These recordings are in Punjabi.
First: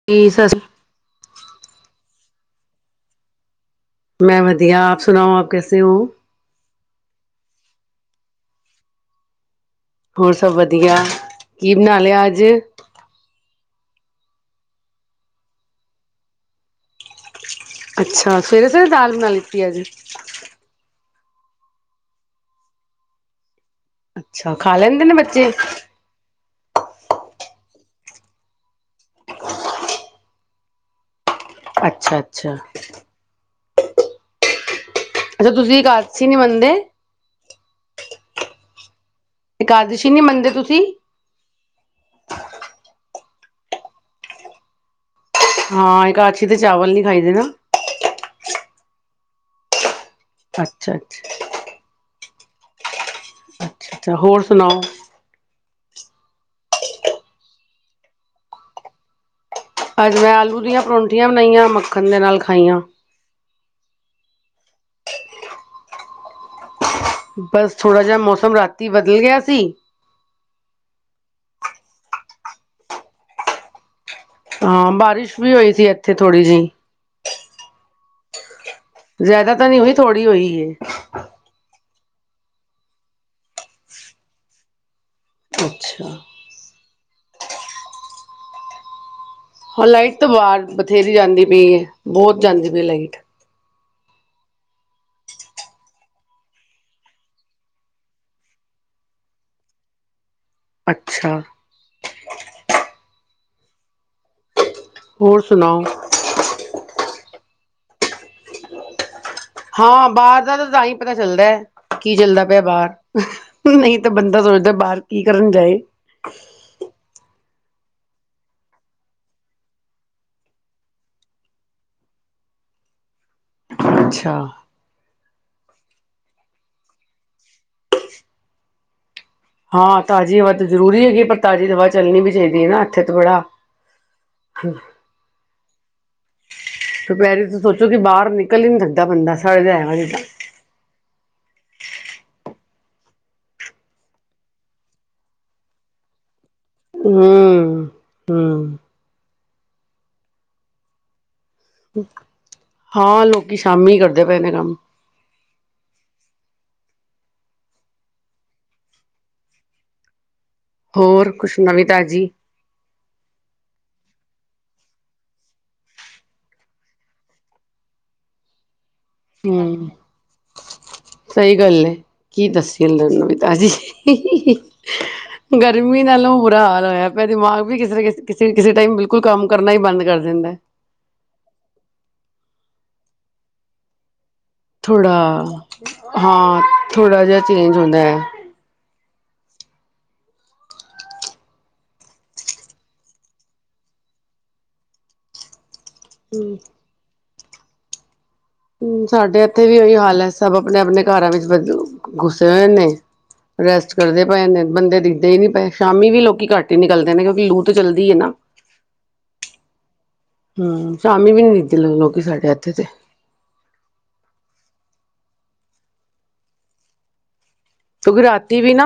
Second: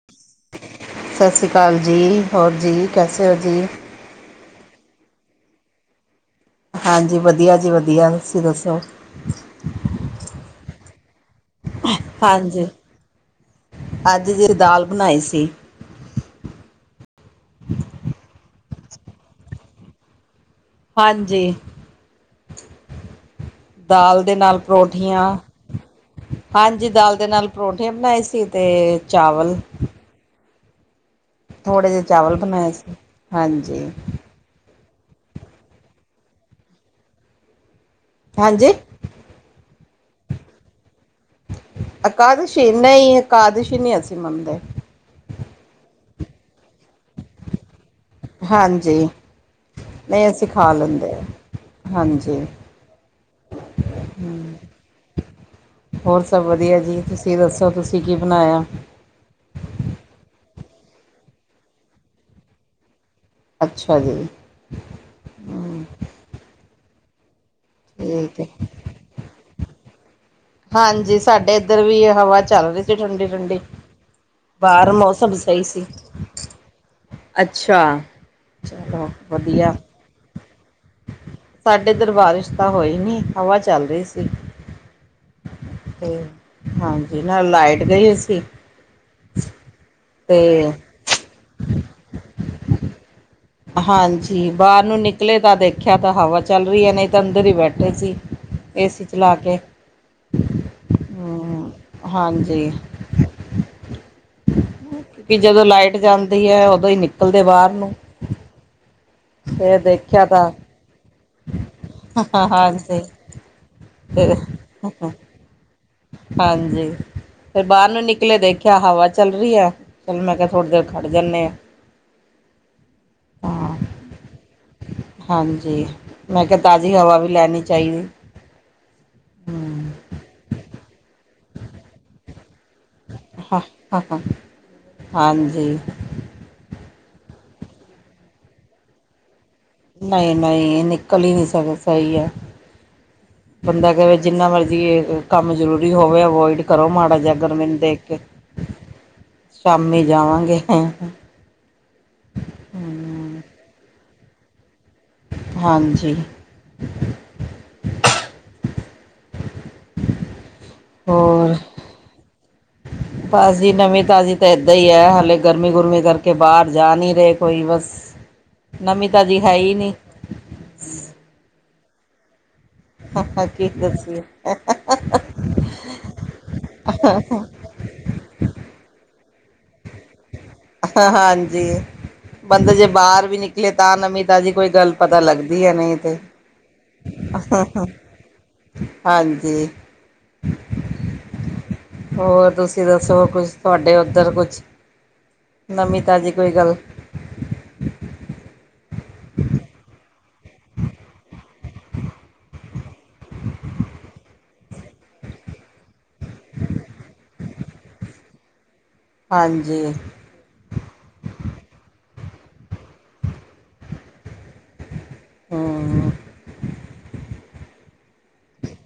[unintelligible] ਸਤਿ ਸ਼੍ਰੀ ਅਕਾਲ ਜੀ, ਹੋਰ ਜੀ ਕੈਸੇ ਹੋ ਜੀ? ਮੈਂ ਵਧੀਆ ਆਪ ਸੁਣਾਓ ਆਪ ਕੈਸੇ ਹੋ? ਹਾਂਜੀ ਵਧੀਆ ਜੀ ਵਧੀਆ ਤੁਸੀਂ ਦੱਸੋ। ਹੋਰ ਸਭ ਵਧੀਆ। ਕੀ ਬਣਾ ਲਿਆ ਅੱਜ? ਹਾਂਜੀ, ਅੱਜ ਜੇੜੀ ਦਾਲ ਬਣਾਈ ਸੀ। ਅੱਛਾ, ਸਵੇਰੇ-ਸਵੇਰੇ ਦਾਲ ਬਣਾ ਲਿਤੀ ਅਜ? ਹਾਂਜੀ। ਦਾਲ ਦੇ ਅੱਛਾ ਨਾਲ ਖਾ ਲੈਂਦੇ ਨੇ ਪਰੌਠੀਆਂ। ਬੱਚੇ ਹਾਂਜੀ ਦਾਲ ਦੇ ਨਾਲ ਪਰੌਠੇ ਬਣਾਏ ਸੀ ਤੇ ਚਾਵਲ ਥੋੜੇ ਜਿਹੇ ਅੱਛਾ ਚਾਵਲ ਅੱਛਾ ਬਣਾਏ ਸੀ, ਹਾਂਜੀ। ਅੱਛਾ ਤੁਸੀਂ ਇਕਾਰਸ਼ੀ ਨੀ ਮੰਨਦੇ? ਹਾਂਜੀ? ਇਕਾਦਸ਼ੀ ਨੀ ਮੰਨਦੇ ਤੁਸੀਂ? ਇਕਾਦਸ਼ੀ? ਨਹੀਂ ਇਕਾਦਸ਼ੀ ਨਹੀਂ ਅਸੀਂ ਮੰਨਦੇ। ਹਾਂ ਇੱਕਾਛਤੀ ਤੇ ਚਾਵਲ ਨੀ ਖਾਈਦੇ। ਹੈਨਾ? ਹਾਂਜੀ, ਨਹੀਂ ਅਸੀਂ ਖਾ ਅੱਛਾ ਅੱਛਾ ਲੈਂਦੇ ਆ ਅੱਛਾ ਹਾਂਜੀ। ਅੱਛਾ ਹੋਰ ਸੁਣਾਓ? ਹੋਰ ਸਭ ਵਧੀਆ ਜੀ। ਤੁਸੀਂ ਦੱਸੋ ਤੁਸੀਂ ਕੀ ਬਣਾਇਆ? ਅੱਜ ਮੈਂ ਆਲੂ ਦੀਆਂ ਪਰੌਂਠੀਆਂ ਬਣਾਈਆਂ। ਮੱਖਣ ਦੇ ਨਾਲ ਖਾਈਆਂ। ਅੱਛਾ ਜੀ। ਬਸ ਥੋੜਾ ਜਿਹਾ ਠੀਕ ਹੈ ਮੌਸਮ ਰਾਤੀ ਬਦਲ ਗਿਆ ਸੀ ਹਾਂਜੀ, ਸਾਡੇ ਇੱਧਰ ਵੀ ਹਵਾ ਚੱਲ ਰਹੀ ਸੀ ਠੰਡੀ-ਠੰਡੀ। ਹਾਂ ਬਾਹਰ ਮੌਸਮ ਬਾਰਿਸ਼ ਵੀ ਸਹੀ ਹੋਈ ਸੀ। ਇੱਥੇ ਥੋੜ੍ਹੀ ਜਿਹੀ ਅੱਛਾ, ਚਲੋ ਜ਼ਿਆਦਾ ਤਾਂ ਵਧੀਆ ਨਹੀਂ ਹੋਈ। ਥੋੜ੍ਹੀ ਹੋਈ ਐ। ਸਾਡੇ ਇੱਧਰ ਬਾਰਿਸ਼ ਤਾਂ ਹੋਈ ਨਹੀਂ, ਹਵਾ ਚੱਲ ਰਹੀ ਸੀ। ਅੱਛਾ ਤੇ ਹਾਂਜੀ ਨਾਲ ਲਾਈਟ ਗਈ ਹੋਈ ਸੀ। ਹਾਂ, ਲਾਈਟ ਤੇ ਬਾਹਰ ਬਥੇਰੀ ਜਾਂਦੀ ਪਈ ਐ। ਬਹੁਤ ਜਾਂਦੀ ਪਈ ਐ ਲਾਈਟ। ਹਾਂਜੀ, ਬਾਹਰ ਨੂੰ ਨਿਕਲੇ ਤਾਂ ਦੇਖਿਆ ਤਾਂ ਹਵਾ ਚੱਲ ਰਹੀ ਐ, ਨਹੀਂ ਤਾਂ ਅੰਦਰ ਹੀ ਬੈਠੇ ਸੀ। ਏਸੀ ਚਲਾ ਕੇ। [inaudible] ਹਾ, ਹਾਂਜੀ। ਕੇ ਹੋਰ ਜਦੋਂ ਸੁਣਾਓ ਲਾਈਟ ਜਾਂਦੀ ਆ ਉਦੋਂ ਈ ਨਿਕਲਦੇ ਆ ਬਾਹਰ ਨੂੰ। ਫੇਰ ਹਾਂ ਦੇਖਿਆ ਬਾਹਰ ਦਾ ਤਾ ਤੇ ਤਾਂ ਹੀ ਪਤਾ ਚੱਲਦਾ, ਕੀ ਚੱਲਦਾ ਪਿਆ ਬਾਹਰ। ਹਾਂਜੀ ਨਹੀਂ ਤੇ ਬੰਦਾ ਸੋਚਦਾ ਬਾਹਰ ਕੀ ਕਰਨ ਗਏ? ਹਾਂਜੀ। ਫਿਰ ਬਾਹਰ ਨੂੰ ਨਿਕਲੇ ਦੇਖਿਆ, ਹਵਾ ਚੱਲ ਰਹੀ ਐ ਚੱਲ ਮੈਂ ਕਿਹਾ ਥੋੜ੍ਹੀ ਦੇਰ ਖੜ ਜਾਂਦੇ ਆਂ। ਅੱਛਾ। ਹਾਂਜੀ, ਮੈਂ ਕਿਹਾ ਤਾਜ਼ੀ ਹਵਾ ਵੀ ਲੈਣੀ ਚਾਹੀਦੀ। ਹਾਂ, ਤਾਜ਼ੀ ਹਵਾ ਤੇ ਜ਼ਰੂਰੀ ਹੈਗੀ ਐ ਪਰ ਤਾਜ਼ੀ ਹਵਾ ਚੱਲਣੀ ਵੀ ਚਾਹੀਦੀ ਐ ਨਾ। ਉਥੇ ਥੋੜਾ ਹਾਂ ਹਾਂ ਹਾਂਜੀ ਦੁਪਹਿਰੀ ਤਾਂ ਸੋਚੋ ਕਿ ਬਾਹਰ ਨਿਕਲ ਈ ਨੀ ਸਕਦਾ ਬੰਦਾ [unintelligible] ਨਹੀਂ ਨਹੀਂ, ਨਿਕਲ ਹੀ ਨਹੀਂ ਸਕਦਾ ਸਹੀ ਏ। ਬੰਦਾ ਕਵੇ ਜਿੰਨਾ ਮਰਜ਼ੀ ਏ ਕੰਮ ਜ਼ਰੂਰੀ ਹੋਵੇ, ਅਵੋਇਡ ਕਰੋ ਮਾੜਾ ਜਿਹਾ ਗਰਮੀ ਨੂੰ ਹਮ ਦੇਖ ਕੇ। ਹਮ ਸ਼ਾਮੀ ਜਾਵਾਂਗੇ। ਹਾਂ, ਲੋਕੀ ਸ਼ਾਮੀ ਕਰਦੇ ਪਏ ਨੇ ਕੰਮ। ਹਾਂਜੀ। ਹੋਰ ਕੁਛ ਨਵੀਂ ਤਾਜ਼ੀ ਬਸ ਜੀ ਨਵੀਂ ਤਾਜ਼ੀ ਤਾਂ ਏਦਾਂ ਹੀ ਐ, ਹਾਲੇ ਗਰਮੀ ਗੁਰਮੀ ਕਰਕੇ ਬਾਹਰ ਜਾ ਨਹੀਂ ਰਹੇ ਕੋਈ ਬਸ। [inaudible] ਨਵੀਂ ਤਾਂਜੀ ਹੈਈ ਹਮ ਨੀ। ਸਹੀ ਗੱਲ ਐ, ਕੀ ਦੱਸੀਏ ਨਵੀਂ ਕੀ ਤਾਾਜ਼ੀ ਦੱਸੀਏ ਗਰਮੀ ਨਾਲੋਂ ਬੁਰਾ ਹਾਲ ਹੋਇਆ ਪਿਆ ਦਿਮਾਗ ਓ ਵੀ ਕਿਸ ਕਿਸੇ-ਕਿਸੇ ਟਾਈਮ ਬਿਲਕੁਲ ਕੰਮ ਕਰਨਾ ਈ ਬੰਦ ਕਰ ਦਿੰਦਾ। ਹਾਂਜੀ ਬੰਦੇ ਜੇ ਬਾਹਰ ਵੀ ਨਿਕਲੇ ਤਾਂ ਨਮੀ ਤਾਜੀ ਕੋਈ ਗੱਲ ਥੋੜਾ ਪਤਾ ਲੱਗਦੀ ਐ ਨਹੀਂ ਤੇ। ਹਾਂ ਥੋੜਾ ਜਿਹਾ ਚੇਂਜ ਹੁੰਦਾ ਹੈ ਹਾਂਜੀ। ਹੋਰ ਤੁਸੀਂ ਦੱਸੋ, ਕੁਛ ਤੁਹਾਡੇ ਉੱਧਰ ਕੁਛ ਨਵੀ ਤਾਜ਼ੀ ਕੋਈ ਗੱਲ? ਸਾਡੇ ਇੱਥੇ ਵੀ ਉਹੀ ਹਾਲ ਐ ਸਭ ਆਪਣੇ ਆਪਣੇ ਘਰਾਂ ਵਿੱਚ ਗੁੱਸੇ ਹੋਏ ਨੇ। ਰੈਸਟ ਕਰਦੇ ਪਏ ਨੇ ਬੰਦੇ ਦਿਖਦੇ ਹੀ ਨੀ ਪਏ ਸ਼ਾਮੀ ਵੀ ਲੋਕੀ ਘੱਟ ਹੀ ਨਿਕਲਦੇ ਨੇ ਕਿਉਂਕਿ ਲੂ ਤਾਂ ਚੱਲਦੀ ਹੈ ਨਾ। [inaudible] ਹਾਂਜੀ, ਹੂੰ, ਸ਼ਾਮੀ ਵੀ ਨੀ ਦੀਦੀ ਲੋਕੀ ਸਾਡੇ ਇੱਥੇ ਤੇ ਹਾਂ, ਕਿਉਂਕਿ ਰਾਤੀ ਵੀ ਨਾ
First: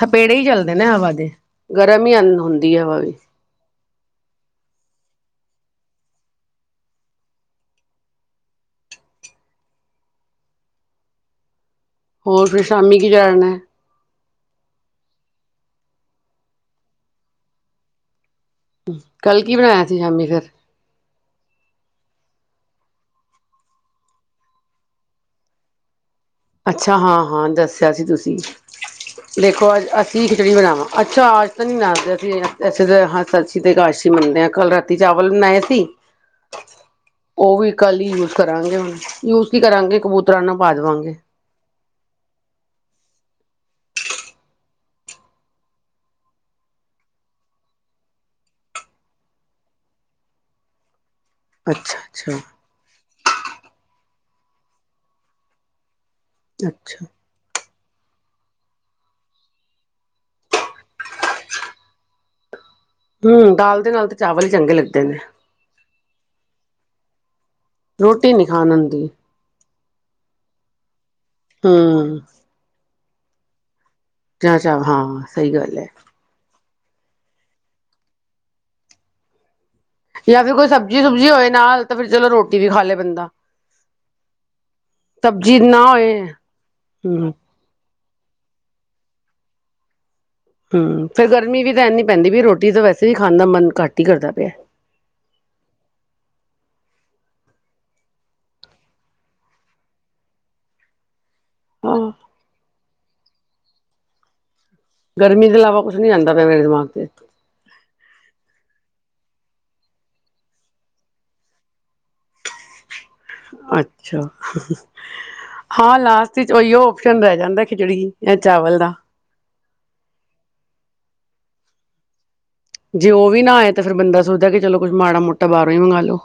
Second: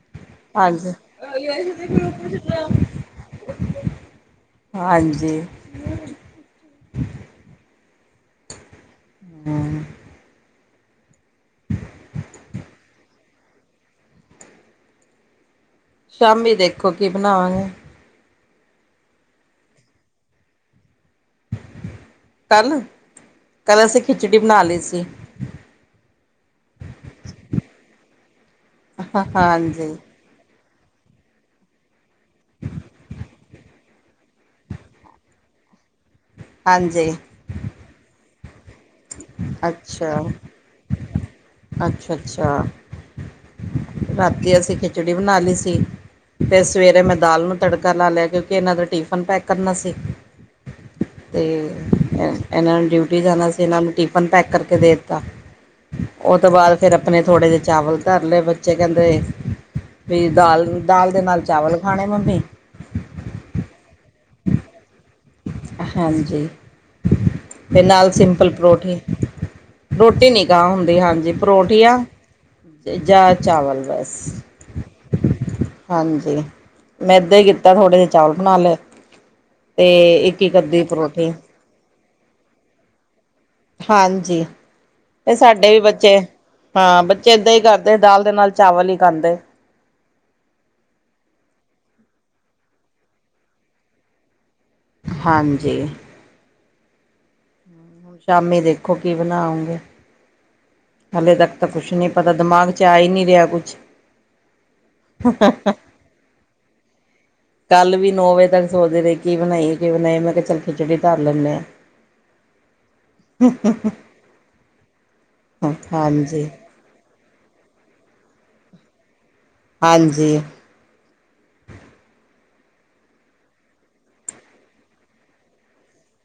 ਥਪੇੜੇ ਹੀ ਚੱਲਦੇ ਨੇ, ਹਾਂਜੀ ਹਵਾ ਦੇ ਗਰਮ ਹੀ ਹੁੰਦੀ ਹੈ ਹਵਾ ਵੀ ਹਾਂਜੀ, ਹੂੰ, ਹੋਰ ਫਰ ਸ਼ਾਮੀ ਕੀ ਜਾਣਨਾ। ਸ਼ਾਮੀ ਦੇਖੋ ਕੀ ਬਣਾਵਾਂਗੇ। ਕੱਲ ਕੀ ਬਣਾਇਆ ਸੀ ਸ਼ਾਮੀ ਫਿਰ ਕੱਲ, ਕੱਲ੍ਹ ਅਸੀਂ ਖਿਚੜੀ ਬਣਾ ਲਈ ਸੀ। ਅੱਛਾ ਹਾਂ-ਹਾਂ, ਦੱਸਿਆ ਸੀ ਤੁਸੀਂ ਦੇਖੋ ਹਾਂਜੀ ਅੱਜ-ਅ ਕੀ ਖਿਚੜੀ ਬਣਾਵਾਂ। ਅੱਛਾ ਅੱਜ ਤਾਂ ਨਹੀਂ ਬਣਾਦੇ ਅਸੀਂ ਤੇ ਹਾਂ ਅਸੀਂ ਤੇ ਇੱਕਾਰਸੀ ਮੰਨਦੇ ਆ। ਕੱਲ ਰਾਤ ਰਾਤੀ ਚਾਵਲ ਬਣਾਏ ਸੀ। ਹਾਂਜੀ। ਉਹ ਵੀ ਕੱਲ ਹੀ ਯੂਜ ਕਰਾਂਗੇ ਹੁਣ ਯੂਜ ਹੀ ਕਰਾਂਗੇ ਅੱਛਾ ਕਬੂਤਰਾਂ ਨੂੰ ਪਾ ਦੇਵਾਂਗੇ। ਅੱਛਾ ਅੱਛਾ, ਰਾਤੀ ਅਸੀਂ ਖਿਚੜੀ ਬਣਾ ਲਈ ਸੀ। ਫਿਰ ਸਵੇਰੇ ਮੈਂ ਦਾਲ ਨੂੰ ਤੜਕਾ ਲਾ ਲਿਆ ਕਿਉਂਕਿ ਇਹਨਾਂ ਦਾ ਟਿਫਨ ਪੈਕ ਕਰਨਾ ਸੀ। ਤੇ ਅੱਛਾ ਅੱਛਾ ਇਹਨਾਂ ਨੂੰ ਡਿਊਟੀ ਜਾਣਾ ਸੀ ਇਹਨਾਂ ਨੂੰ ਟਿਫਨ ਪੈਕ ਕਰਕੇ ਦੇ ਦਿੱਤਾ। ਉਹ ਤੋਂ ਬਾਅਦ ਫਿਰ ਅੱਛਾ ਆਪਣੇ ਥੋੜ੍ਹੇ ਜਿਹੇ ਚਾਵਲ ਧਰ ਲਏ ਬੱਚੇ ਕਹਿੰਦੇ ਵੀ ਦਾਲ-ਦਾਲ ਦੇ ਨਾਲ ਚਾਵਲ ਖਾਣੇ ਮੰਮੀ ਹੂੰ, ਦਾਲ ਦੇ ਨਾਲ ਤੇ ਚਾਵਲ ਹੀ ਚੰਗੇ ਲੱਗਦੇ ਨੇ। ਹਾਂਜੀ ਅਤੇ ਨਾਲ ਰੋਟੀ ਨੀ ਸਿੰਪਲ ਖਾਣ ਪਰੌਠੀ ਹੁੰਦੀ ਰੋਟੀ ਨਹੀਂ ਖਾਹ ਹੁੰਦੀ ਹਾਂਜੀ, ਪਰੌਠੀਆ ਹਮ ਜਾਂ ਚਾਵਲ ਬਸ ਜਾਂ ਚ ਹਾਂ ਸਹੀ ਗੱਲ ਹੈ। ਹਾਂਜੀ, ਮੈਂ ਏਦਾਂ ਹੀ ਕੀਤਾ ਥੋੜੇ ਜਿਹੇ ਚਾਲ ਬਣਾ ਲਏ ਤੇ ਇੱਕ ਜਾਂ ਫਿਰ ਇੱਕ ਕੋਈ ਅੱਧੀ ਸਬਜ਼ੀ ਸੁਬਜ਼ੀ ਪਰੌਠੀ ਹੋਏ, ਨਾਲ ਤਾਂ ਫਿਰ ਚਲੋ ਰੋਟੀ ਵੀ ਖਾ ਲੈ ਬੰਦਾ ਹਾਂਜੀ, ਤੇ ਸਬਜ਼ੀ ਸਾਡੇ ਵੀ ਨਾ ਬੱਚੇ ਹੋਏ ਹਾਂ ਬੱਚੇ ਹੂੰ ਏਦਾਂ ਹੀ ਕਰਦੇ। ਤੇ ਦਾਲ ਦੇ ਨਾਲ ਚਾਵਲ ਹੀ ਖਾਂਦੇ। ਹੂੰ ਫਿਰ ਗਰਮੀ ਵੀ ਤਾਂ ਇਨੀ ਪੈਂਦੀ ਵੀ ਰੋਟੀ ਤਾਂ ਵੈਸੇ, ਵੀ ਖਾਣ ਦਾ ਮਨ ਘੱਟ ਹੀ ਕਰਦਾ ਪਿਆ। ਹਾਂਜੀ, ਹੁਣ ਸ਼ਾਮੀ ਦੇਖੋ ਕੀ ਬਣਾਉਗੇ? ਹਾਲੇ ਤੱਕ ਤਾਂ ਕੁਛ ਹਾਂ ਨਹੀਂ ਪਤਾ ਦਿਮਾਗ ਆ ਹੀ ਨਹੀਂ ਰਿਹਾ ਕੁਛ ਗਰਮੀ ਦੇ ਇਲਾਵਾ ਕੁਛ ਨੀ ਆ ਜਾਂਦਾ, ਪਿਆ ਮੇਰੇ ਦਿਮਾਗ ਚ ਕੱਲ ਵੀ ਨੌ ਵਜੇ ਤੱਕ ਸੋਚਦੇ ਰਹੇ ਕੀ ਬਣਾਈਏ, ਕਿ ਬਣਾਈ ਮੈਂ ਕਿਹਾ ਚੱਲ ਖਿਚੜੀ ਧਰ ਲੈਂਦੇ ਆ। ਅੱਛਾ, ਹਾਂ ਲਾਸਟ ਹਾਂਜੀ ਚ ਉਹੀਓ ਰਹਿ ਜਾਂਦਾ ਖਿਚੜੀ ਇਹ ਚਾਵਲ ਦਾ। ਹਾਂਜੀ, ਜੇ ਉਹ ਵੀ ਨਾ ਆਏ, ਤਾਂ ਫਿਰ ਬੰਦਾ ਸੋਚਦਾ ਕਿ ਚਲੋ ਕੁਛ ਮਾੜਾ ਮੋਟਾ ਬਾਹਰੋਂ ਹੀ ਮੰਗਾ ਲ ਲੋ।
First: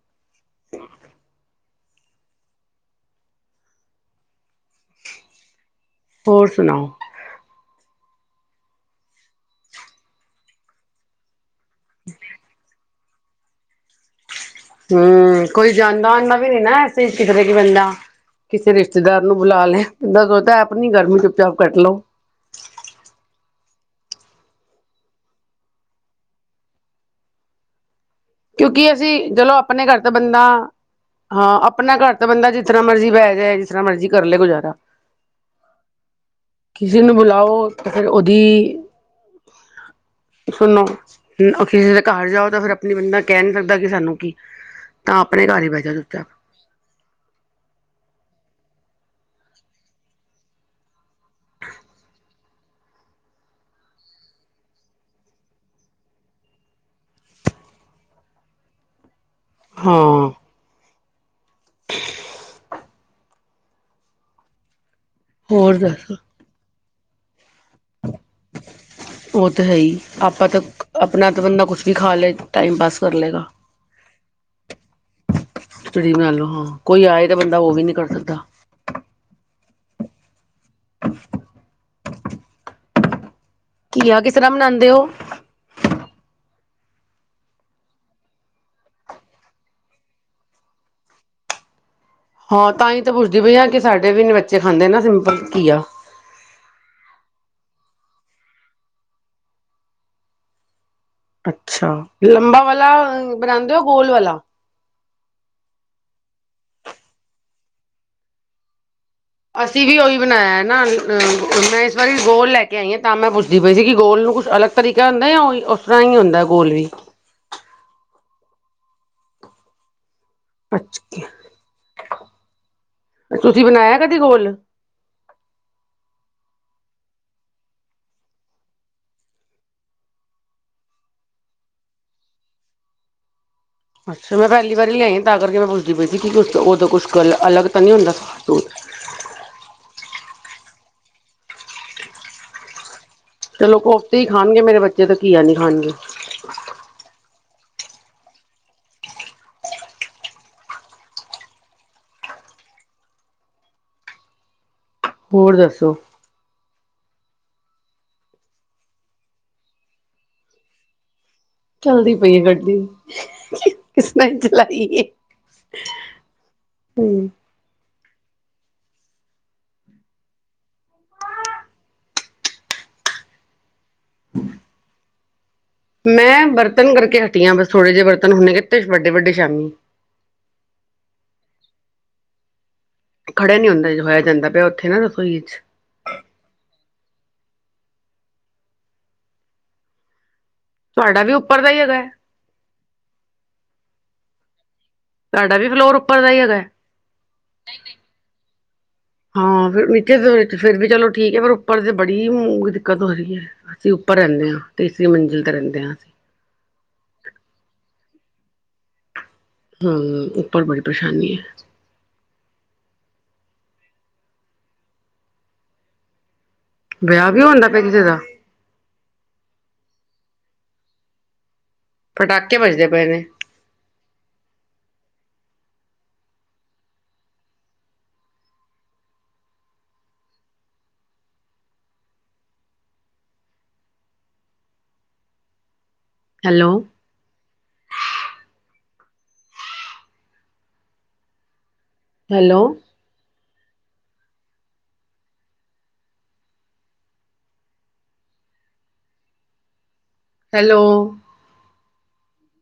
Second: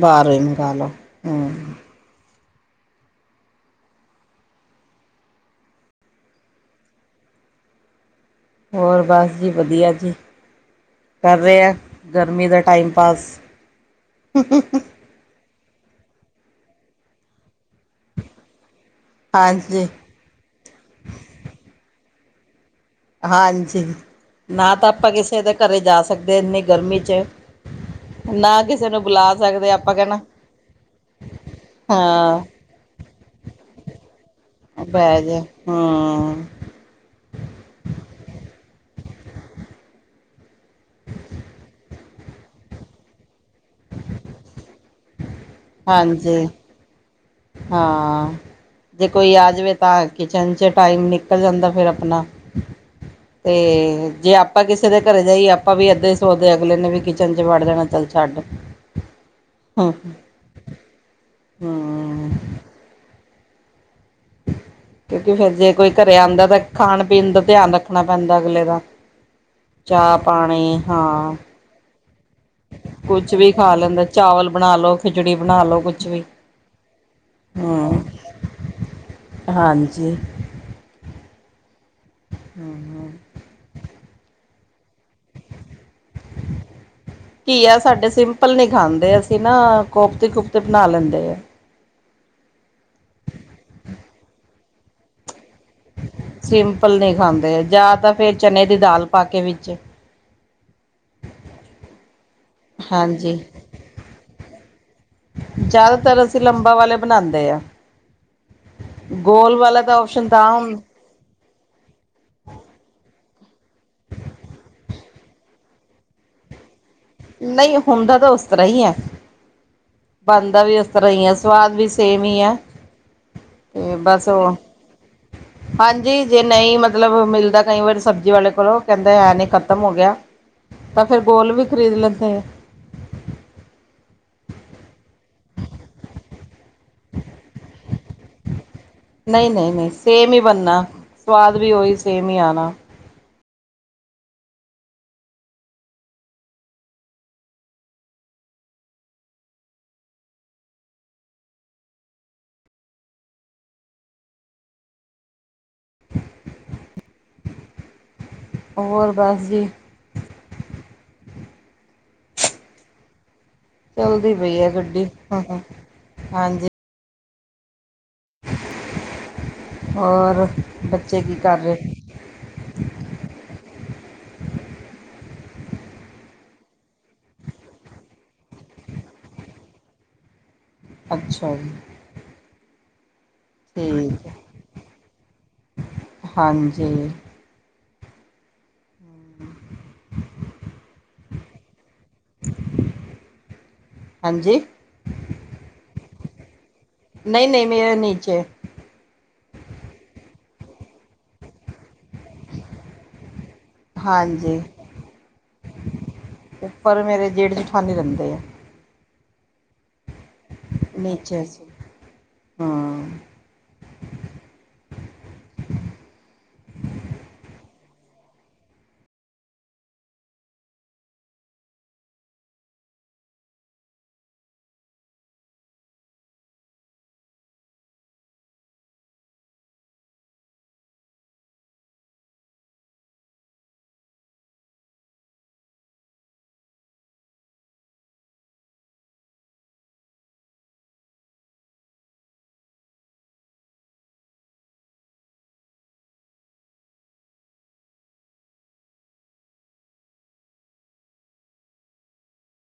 ਬਾਰੇ [unintelligible] ਲਓ ਹੂੰ, ਹੋਰ ਸੁਣਾਓ? ਹੋਰ ਬਸ ਜੀ ਵਧੀਆ ਜੀ ਕਰ ਰਿਹਾ। ਗਰਮੀ ਦਾ ਟਾਈਮ ਪਾਸ, ਹੂੰ, ਕੋਈ ਜਾਂਦਾ ਆਦਾ ਵੀ ਨੀ ਨਾ ਕਿਸਤੇ ਕਿ ਬੰਦਾ, ਕਿਸੇ ਰਿਸ਼ਤੇਦਾਰ ਨੂੰ ਬੁਲਾ ਹਾਂਜੀ ਲੈਦਾ ਬੰਦਾ ਸੋਚਤਾ ਆਪਣੀ ਗਰਮੀ ਚੁੱਪ ਚਾਪ ਕੱਟ ਲਓ। ਹਾਂਜੀ ਨਾ ਤਾਂ ਆਪਾਂ ਕਿਸੇ ਦੇ ਘਰ ਜਾ ਸਕਦੇ ਹਾਂ ਇੰਨੀ ਗਰਮੀ 'ਚ, ਨਾ ਕਿਸੇ ਕਿਉਂਕਿ ਨੂੰ ਅਸੀਂ ਬੁਲਾ ਜਲੋਂ ਸਕਦੇ ਆਪਣੇ ਆਪਾਂ ਘਰ ਦਾ ਕਹਿਣਾ ਬੰਦਾ, ਹਾਂ ਆਪਣਾ ਘਰ ਤਾਂ ਹਾਂ ਬੰਦਾ ਜਿਸਤਰ ਮਰਜ਼ੀ ਬਹਿ ਜਾਏ, ਜਿਸ ਤਰਾ ਮਰਜ਼ੀ ਕਰ ਲੈ ਗੁਜ਼ਾਰ ਪੈ ਗਿਆ ਹਾਂ, ਕਿਸੇ ਨੂੰ ਬੁਲਾਓ, ਤੇ ਫਿਰ ਉਹਦੀ ਸੁਣੋ ਹੋਰ ਅਖੀ ਦੇ ਘਰ ਜਾਓ, ਤਾਂ ਫਿਰ ਆਪਣੀ ਬੰਦਾ, ਕਹਿ ਨੀ ਸਕਦਾ ਕਿ, ਸਾਨੂੰ ਕੀ ਤਾਂ ਆਪਣੇ ਘਰ ਬਹਿ ਜਾ ਚੁੱਪ ਚਾਪ ਹਾਂਜੀ ਹਾਂ ਜੇ ਕੋਈ ਆ ਜਾਵੇ ਤਾਂ ਕਿਚਨ 'ਚ ਟਾਈਮ ਨਿਕਲ ਜਾਂਦਾ ਫਿਰ ਆਪਣਾ ਅਤੇ ਜੇ ਆਪਾਂ ਕਿਸੇ ਦੇ ਘਰੇ ਜਾਈਏ ਆਪਾਂ ਵੀ ਅੱਧੇ ਸੋਚਦੇ ਆਂ। ਅਗਲੇ ਨੇ ਵੀ ਕਿਚਨ ' ਵੜ ਜਾਣਾ ਚੱਲ ਛੱਡ [unintelligible] ਹਾਂ, ਹਾਂ, ਹਾਂ, ਕਿਉਂਕਿ ਫੇਰ ਜੇ ਹੋਰ ਕੋਈ ਦੱਸ ਘਰੇ ਆਦਾ ਤਾਂ ਖਾਣ-ਪੀਣ ਦਾ ਧਿਆਨ ਰੱਖਣਾ ਪੈਂਦਾ ਅਗਲੇ ਦਾ, ਉਹ ਤੇ ਹੈ ਹੀ, ਚਾਹ ਆਪਾਂ ਤਾਂ ਪਾਣੀ ਆਪਣਾ ਹਾਂ ਤਾਂ ਬੰਦਾ ਨਾ ਕੁਛ ਵੀ ਖਾ ਲੈ ਟਾਈਮ ਪਾਸ, ਕਰ ਕੁਛ ਲਗਾ ਵੀ ਖਾ ਲੈਂਦਾ ਚਾਵਲ ਬਣਾ ਲੋ ਖਿਚੜੀ ਬਣਾ ਲੋ ਕੁਛ ਚੜੀ ਵੀ ਲਓ ਹਾਂ ਕੋਈ ਆਏ ਤੇ ਬੰਦਾ ਉਹ ਵੀ ਨੀ ਹਮ ਕਰ, ਸਿੱਧਾ, ਹਾਂਜੀ, ਹੂੰ, ਹਾਂ, ਹਾਂ, ਘਿਆ ਕਿਸ ਤਰ੍ਹਾਂ ਬਨਾਉਂਦੇ ਹੋ? [unintelligible] ਘੀਆ ਸਾਡੇ ਸਿੰਪਲ ਨਹੀਂ ਖਾਂਦੇ ਅਸੀਂ ਨਾ ਕੋਫਤੇ ਕੋਫਤੇ ਬਣਾ ਲੈਂਦੇ ਆ। ਹਾਂ ਤਾਂ ਹੀ ਤਾਂ ਪੁੱਛਦੀ ਪਈ ਹਾਂ ਕਿ ਸਾਡੇ ਵੀ ਬੱਚੇ ਖਾਂਦੇ ਨਾ ਸਿੰਪਲ ਘੀਆ। ਸਿੰਪਲ ਨਹੀਂ ਖਾਂਦੇ ਜਾਂ ਤਾਂ ਫੇਿਰ ਚਨੇ ਦੀ ਦਾਲ ਪਾ ਕੇ ਵਿੱਚ ਅੱਛਾ ਲੰਬਾ ਵਾਲਾ ਹਾਂਜੀ ਬਣਾਉਂਦੇ ਹੋ ਗੋਲ ਵਾਲਾ ਜ਼ਿਆਦਾਤਰ ਅਸੀਂ ਲੰਬਾ ਵਾਲੇ ਬਣਾਉਦੇ ਆ। ਗੋਲ ਵਾਲਾ ਅਸੀਂ ਤਾਂ ਵੀ ਉਹੀ ਔਪਸ਼ਨ ਤਾਂ ਬਣਾਇਆ ਹੈ ਨਾ ਮੈਂ ਇਸ ਵਾਰੀ ਗੋਲ ਲੈ ਕੇ ਆਈ ਹਾਂ ਤਾਂ ਮੈਂ ਪੁੱਛਦੀ ਪਈ ਸੀ ਕਿ ਗੋਲ ਨੂੰ ਕੁਛ ਅਲੱਗ ਤਰੀਕਾ ਹੁੰਦਾ ਜਾਂ ਉਹ ਉਸ ਤਾਂ ਹੀ ਹੁੰਦਾ ਗੋਲ ਵੀ ਨਹੀਂ ਹੁੰਣਦਾ ਤਾਂ ਉਸ ਤਰ੍ਹਾਂ ਹੀ ਹੈ ਬਣਦਾ ਵੀ ਉਸ ਤਰ੍ਹਾਂ ਅੱਛਾ ਹੀ ਆ ਸਵਾਦ ਵੀ ਸੇਮ ਹੀ ਆ ਤੁਸੀਂ ਤੇ ਬਣਾਇਆ ਕਦੀ ਬਸ ਗੋਲ ਉਹ ਹਾਂਜੀ ਜੇ ਨਹੀਂ ਮਤਲਬ ਮਿਲਦਾ ਕਈ ਵਾਰੀ ਸਬਜ਼ੀ ਵਾਲੇ ਕੋਲੋਂ ਕਹਿੰਦੇ ਐ ਨਹੀਂ ਖ਼ਤਮ ਹੋ ਗਿਆ। ਤਾਂ ਫੇਿਰ ਗੋਲ ਵੀ ਖਰੀਦ ਲੈਂਦੇ ਆ ਅੱਛਾ ਮੈਂ ਪਹਿਲੀ ਵਾਰੀ ਲਿਆਈ ਤਾਂ ਕਰਕੇ ਮੈਂ ਪੁੱਛਦੀ ਪਈ ਸੀ ਕਿ ਕੁ ਉਹਦਾ ਕੁਛ ਗ ਅਲਗ ਤਾਂ ਨਹੀਂ ਹੁੰਦਾ। ਨਹੀਂ ਨਹੀਂ ਨਹੀਂ ਸੇਮ ਹੀ ਬਣਨਾ ਸਵਾਦ ਵੀ ਉਹੀ ਸੇਮ ਹੀ ਆਉਣਾ ਚਲੋ ਕੋਫਤੇ ਹੀ ਖਾਣਗੇ ਮੇਰੇ ਬੱਚੇ ਤਾਂ ਆ ਘੀਆ ਨੀ ਖਾਣਗੇ ਹੋਰ ਦੱਸੋ। ਹੋਰ ਬਸ ਜੀ। ਚੱਲਦੀ ਪਈ ਹੈ ਗੱਡੀ ਕਿਸ ਤਰ੍ਹਾਂ ਚਲਦੀ ਪਈ ਚਲਾਈ ਹੈ ਗੱਡੀ ਹਾਂਜੀ ਹਮ ਹੋਰ ਬੱਚੇ ਕੀ ਕਰ ਰਹੇ। ਹੂੰ,,, ਮੈਂ ਬਰਤਨ ਕਰਕੇ ਹਟੀ ਆ ਬਸ ਥੋੜੇ ਜਿਹੇ ਬਰਤਨ ਹੁੰਣੇ ਕਿ ਵੱਡੇ ਵੱਡੇ ਸ਼ਾਮੀ ਅੱਛਾ ਜੀ। ਖੜਿਆ ਨੀ ਹੁੰਦਾ ਹੋਇਆ ਠੀਕ ਹੈ ਜਾਂਦਾ ਪਿਆ ਉੱਥੇ ਨਾ ਰਸੋਈ ਚ ਹਾਂਜੀ ਹਮ ਤੁਹਾਡਾ ਵੀ ਉੱਪਰ ਦਾ ਹੀ ਹੈਗਾ ਹੈ ਹਾਂਜੀ ਤੁਹਾਡਾ ਵੀ ਫਲੋਰ ਉੱਪਰ ਦਾ ਹੀ ਹੈਗਾ ਹੈ। ਨਹੀਂ ਨਹੀਂ ਮੇਰਾ ਨੀਚੇ। ਹਾਂ ਫਿਰ ਨੀਚੇ ਫਿਰ ਵੀ ਚਲੋ ਠੀਕ ਹੈ ਪਰ ਉੱਪਰ ਤੇ ਬੜੀ ਦਿੱਕਤ ਹੋ ਰਹੀ ਹੈ। ਅਸੀ ਉੱਪਰ ਰਹਿੰਦੇ ਹਾਂ ਹਾਂਜੀ ਤੇ ਤੀਜੀ ਮੰਜ਼ਿਲ ਤੇ ਰਹਿੰਦੇ ਹਾਂਜੀ। ਉੱਪਰ ਮੇਰੇ ਜੇਠ ਜਠਾਨੀ ਰਹਿੰਦੇ ਆ। ਹੂੰ। ਨੇਚਰ ਸੀ ਹਾਂ। ਵਿਆਹ ਵਿਊ ਹੁੰਦਾ ਪਿਆ ਕਿਸੇ ਦਾ? ਪਟਾਕੇ ਵਜਦੇ ਪਏ ਨੇ। ਹੈਲੋ। ਹੈਲੋ। ਹੈਲੋ